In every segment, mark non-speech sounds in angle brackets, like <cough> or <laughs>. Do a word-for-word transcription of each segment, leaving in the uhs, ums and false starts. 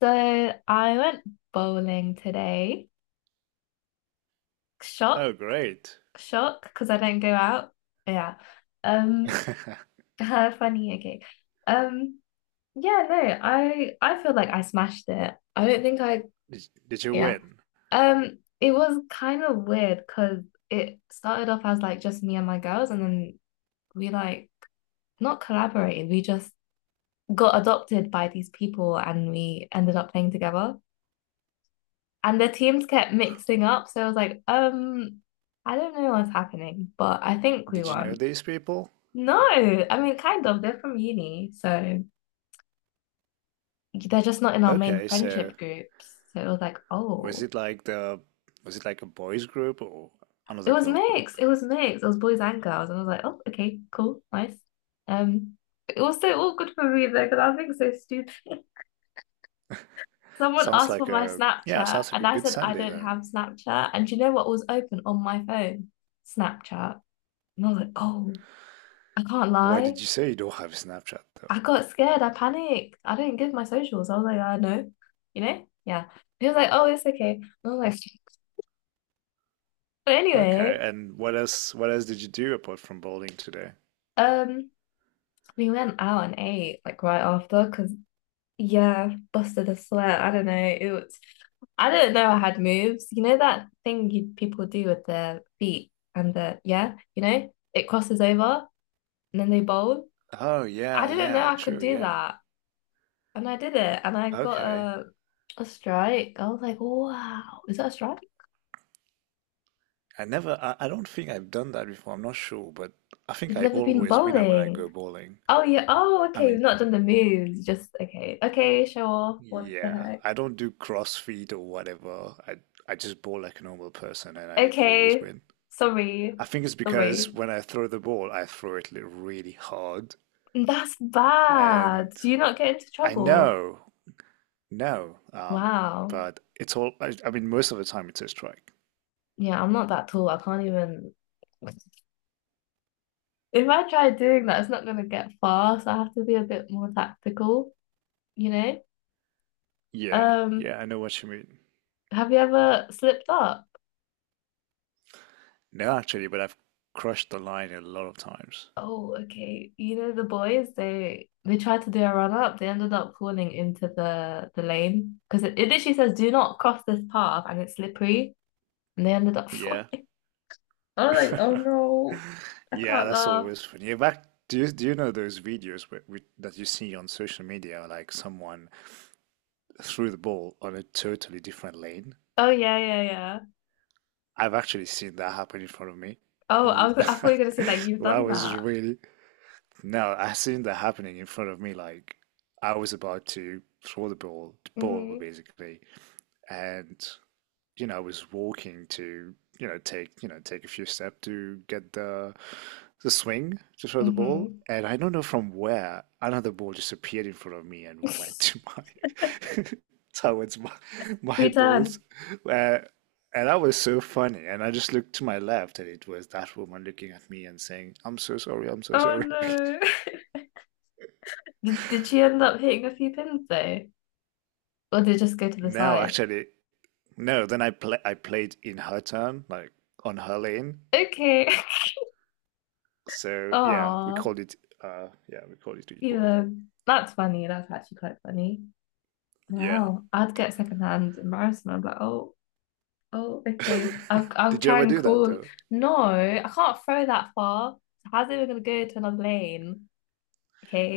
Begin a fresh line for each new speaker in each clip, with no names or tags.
So I went bowling today. Shock,
Oh, great.
shock, because I don't go out. Yeah. Um,
<laughs>
<laughs> funny, okay. Um, yeah, no, I I feel like I smashed it. I don't think I,
Did, did you
yeah.
win?
Um, it was kind of weird because it started off as like just me and my girls, and then we like not collaborated. We just got adopted by these people, and we ended up playing together. And the teams kept mixing up. So I was like, um, I don't know what's happening, but I think we
Did you know
won.
these people?
No, I mean, kind of. They're from uni, so they're just not in our main
Okay, so
friendship groups. So it was like,
was
oh,
it like the was it like a boys group or
it
another
was
girl group?
mixed. It was mixed. It was boys and girls, and I was like, oh, okay, cool, nice. Um, it was so awkward for me though because I was being so stupid. <laughs> Someone
Sounds
asked for
like
my
a yeah,
Snapchat,
sounds like
and
a
I
good
said I
Sunday
don't
then.
have Snapchat. And do you know what was open on my phone? Snapchat. And I was like, oh, I can't
Why
lie.
did you say you don't have Snapchat
I
though?
got scared. I panicked. I didn't give my socials. I was like, I know, you know? Yeah. He was like, oh, it's okay. And I was like, <laughs> but
Okay,
anyway,
and what else what else did you do apart from bowling today?
um, we went out and ate like right after because yeah, busted a sweat. I don't know. It was I didn't know I had moves. You know that thing you people do with their feet and the yeah, you know, it crosses over and then they bowl.
Oh
I
yeah,
didn't know
yeah,
I could
true,
do
yeah.
that. And I did it, and I got
Okay.
a a strike. I was like, wow, is that a strike?
I never I, I don't think I've done that before, I'm not sure, but I think
You've
I
never been
always win when I go
bowling.
bowling.
Oh yeah. Oh,
I
okay.
mean,
We've not done the moves. Just okay. Okay, show off. What the
Yeah,
heck?
I don't do CrossFit or whatever. I I just bowl like a normal person and I always
Okay.
win.
Sorry.
I think it's because
Sorry.
when I throw the ball, I throw it li- really hard
That's
and
bad. Do you not get into
I
trouble?
know, no, um,
Wow.
but it's all I, I mean most of the time it's a strike.
Yeah, I'm not that tall. I can't even. <laughs> If I try doing that, it's not gonna get far, so I have to be a bit more tactical, you know?
Yeah,
Um,
yeah, I know what you mean.
have you ever slipped up?
No, actually, but I've crushed the line a lot of times.
Oh, okay. You know, the boys, they they tried to do a run up. They ended up falling into the the lane because it, it literally says do not cross this path and it's slippery. And they ended up
Yeah.
falling. <laughs> I was like, oh
<laughs>
no, I
Yeah,
can't
that's
laugh.
always funny. Back, do you do you know those videos where, with, that you see on social media, like someone threw the ball on a totally different lane.
Oh yeah, yeah, yeah.
I've actually seen that happen in front of me.
Oh, I was I thought you
<laughs>
were gonna say that you've
That
done
was
that.
really, no, I seen that happening in front of me. Like I was about to throw the ball, the ball
Mm-hmm.
basically, and you know, I was walking to, you know, take, you know, take a few steps to get the the swing to throw the ball,
Mm-hmm.
and I don't know from where another ball just appeared in front of me and <laughs> went to
<laughs>
my <laughs> towards my my balls.
Return.
Uh, and that was so funny. And I just looked to my left, and it was that woman looking at me and saying, "I'm so sorry, I'm so
Oh
sorry." <laughs>
no. <laughs> Did did she end up hitting a few pins though? Or did it just go to the
No,
side?
actually, no. Then I play I played in her turn, like on her lane.
Okay. <laughs>
So yeah, we
Oh.
called it uh yeah, we called it equal.
Yeah, that's funny. That's actually quite funny.
Yeah.
Wow, I'd get secondhand embarrassment. I'm like, oh, oh, okay. I'll
<laughs>
I'll
Did you
try
ever
and
do that
call.
though?
No, I can't throw that far. How's it even gonna go to another lane?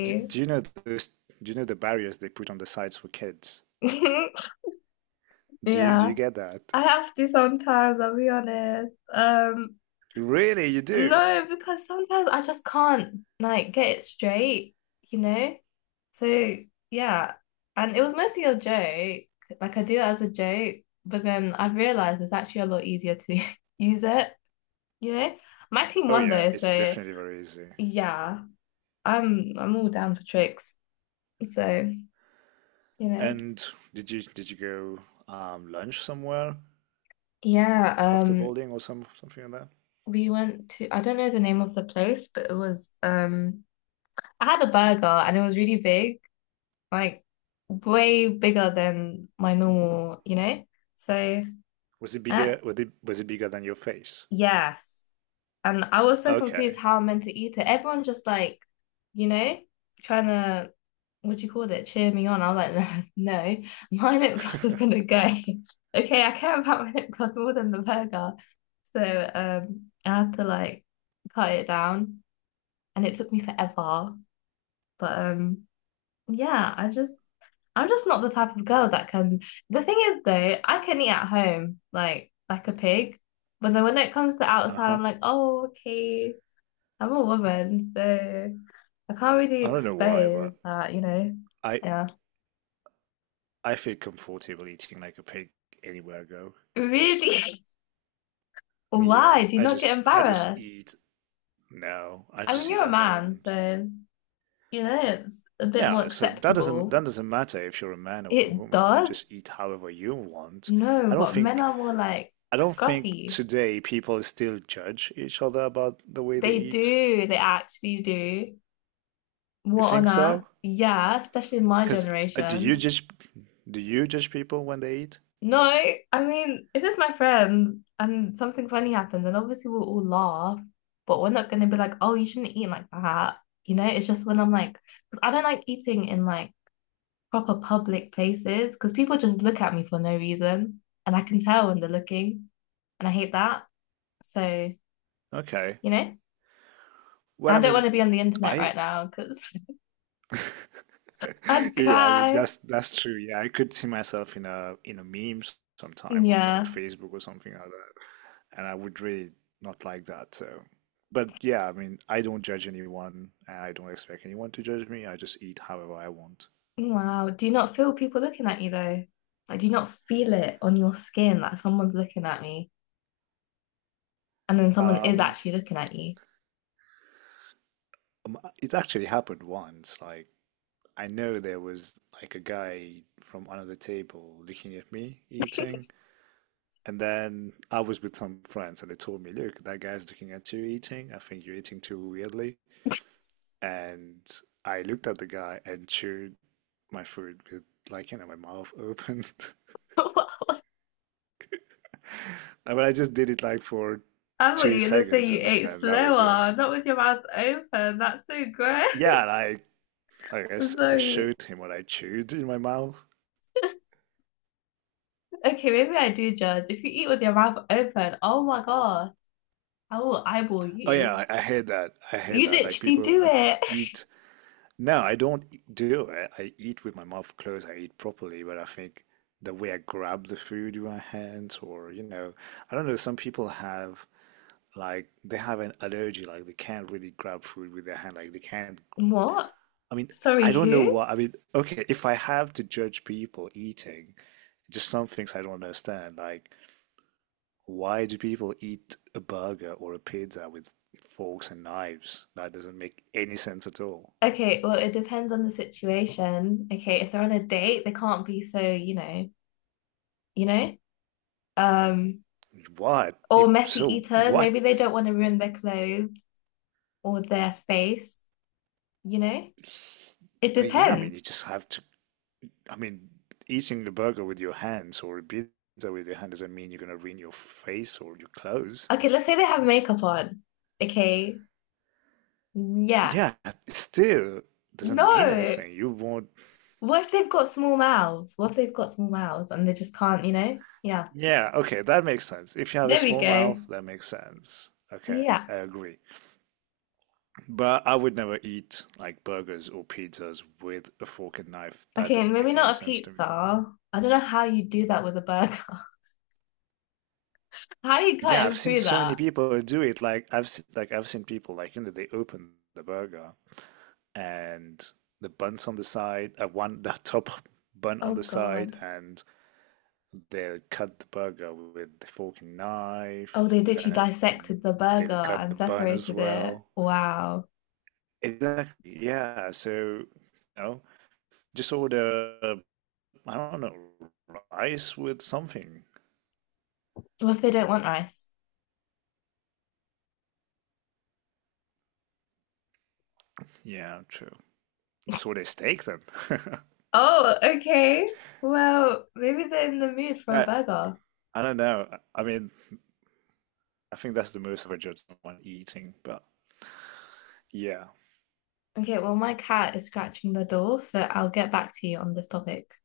Do, do you know this, do you know the barriers they put on the sites for kids?
<laughs>
Do you do you
Yeah,
get that?
I have to sometimes, I'll be honest. Um,
Really, you do?
No, because sometimes I just can't like get it straight, you know? So yeah. And it was mostly a joke. Like I do it as a joke, but then I've realized it's actually a lot easier to <laughs> use it, you know? My team
Oh
won
yeah,
though,
it's
so
definitely very easy.
yeah, I'm I'm all down for tricks. So, you know.
And did you did you go um lunch somewhere
Yeah,
after
um
bowling or some something like that?
we went to I don't know the name of the place, but it was um I had a burger and it was really big. Like way bigger than my normal, you know? So,
Was it
uh,
bigger was it was it bigger than your face?
yes. And I was so
Okay.
confused how I'm meant to eat it. Everyone just like, you know, trying to, what do you call it, cheer me on. I was like, <laughs> no, no, my lip gloss is
<laughs>
gonna go. <laughs> Okay, I care about my lip gloss more than the burger. So, um, I had to like cut it down and it took me forever. But um Yeah, I just I'm just not the type of girl that can. The thing is though, I can eat at home like like a pig, but then when it comes to outside,
Uh-huh.
I'm like, oh, okay, I'm a woman, so I can't really
I don't know why, but
expose that, you know.
I
Yeah.
I feel comfortable eating like a pig anywhere I go.
Really? <laughs>
Yeah,
Why? Do you
I
not
just
get
I just
embarrassed?
eat No, I
I mean,
just eat
you're a
as I
man,
want.
so you know it's a bit more
Yeah, so that doesn't
acceptable.
that doesn't matter if you're a man or a
It
woman. You just
does.
eat however you want.
No,
I don't
but men
think
are more like
I don't think
scruffy.
today people still judge each other about the way they
They
eat.
do. They actually do.
You
What on
think
earth?
so?
Yeah, especially in my
Because do you
generation.
judge do you judge people when they eat?
No, I mean, if it's my friend and something funny happens, then obviously we'll all laugh, but we're not going to be like, oh, you shouldn't eat like that. You know, it's just when I'm like, because I don't like eating in like proper public places because people just look at me for no reason and I can tell when they're looking and I hate that. So,
Okay.
you know,
Well,
I
I
don't want
mean,
to be on the internet
I
right now because <laughs>
<laughs>
I'd
Yeah, I mean
cry.
that's that's true. Yeah, I could see myself in a in a meme sometime on on
Yeah.
Facebook or something like that, and I would really not like that. So, but yeah, I mean, I don't judge anyone, and I don't expect anyone to judge me. I just eat however I want.
Wow. Do you not feel people looking at you though? Like, do you not feel it on your skin that someone's looking at me and then someone is
Um,
actually looking at you?
um, it actually happened once. Like I know there was like a guy from another table looking at me eating. And then I was with some friends and they told me, look, that guy's looking at you eating. I think you're eating too weirdly. And I looked at the guy and chewed my food with like, you know, my mouth open. <laughs>
<laughs>
But I just did it like for
I thought
two
you were gonna say
seconds
you
and,
ate
then that was it.
slower, not with your mouth open. That's so gross.
Yeah, and I, like, I
<laughs>
guess I
Sorry.
showed him what I chewed in my mouth.
Okay, maybe I do judge. If you eat with your mouth open, oh my God, I will eyeball
Oh yeah,
you.
I, I hate that. I hate
You
that. Like
literally
people
do
who
it. <laughs>
eat. No, I don't e- do it. I eat with my mouth closed. I eat properly, but I think the way I grab the food with my hands, or you know, I don't know. Some people have like they have an allergy, like they can't really grab food with their hand. Like they can't.
What?
I mean,
Sorry,
I don't know
who?
what. I mean, okay, if I have to judge people eating, just some things I don't understand. Like, why do people eat a burger or a pizza with forks and knives? That doesn't make any sense at all.
Okay, well, it depends on the situation. Okay, if they're on a date, they can't be so, you know, you know? Um,
What?
or
If
messy
so,
eaters,
what.
maybe they don't want to ruin their clothes or their face, you know? It
But yeah, I mean,
depends.
you just have to. I mean, eating a burger with your hands or a pizza with your hand doesn't mean you're gonna ruin your face or your clothes.
Okay, let's say they have makeup on. Okay. Yeah.
Yeah, it still doesn't mean
No.
anything. You won't.
What if they've got small mouths? What if they've got small mouths and they just can't, you know? Yeah.
Yeah, okay, that makes sense. If you have a
There we
small
go.
mouth, that makes sense. Okay,
Yeah.
I agree. But I would never eat like burgers or pizzas with a fork and knife. That
Okay, and
doesn't
maybe
make any
not a
sense to me.
pizza. I don't know how you do that with a burger. <laughs> How are you
Yeah, I've
cutting
seen
through
so many
that?
people do it. Like I've seen, like I've seen people like you know they open the burger and the buns on the side, uh, one the <laughs> top bun on
Oh
the side,
God.
and they'll cut the burger with the fork and knife,
Oh, they literally
and then
dissected the burger
they'll cut the
and
bun as
separated it.
well.
Wow.
Exactly, yeah. So, you know, just order, uh, I don't know, rice with something.
What if they don't want rice?
Yeah, true. Just order a steak then. <laughs>
Oh, okay. Well, maybe they're in the mood for a
Yeah,
burger.
I don't know. I mean, I think that's the most of a judge on eating, but yeah.
Okay, well, my cat is scratching the door, so I'll get back to you on this topic.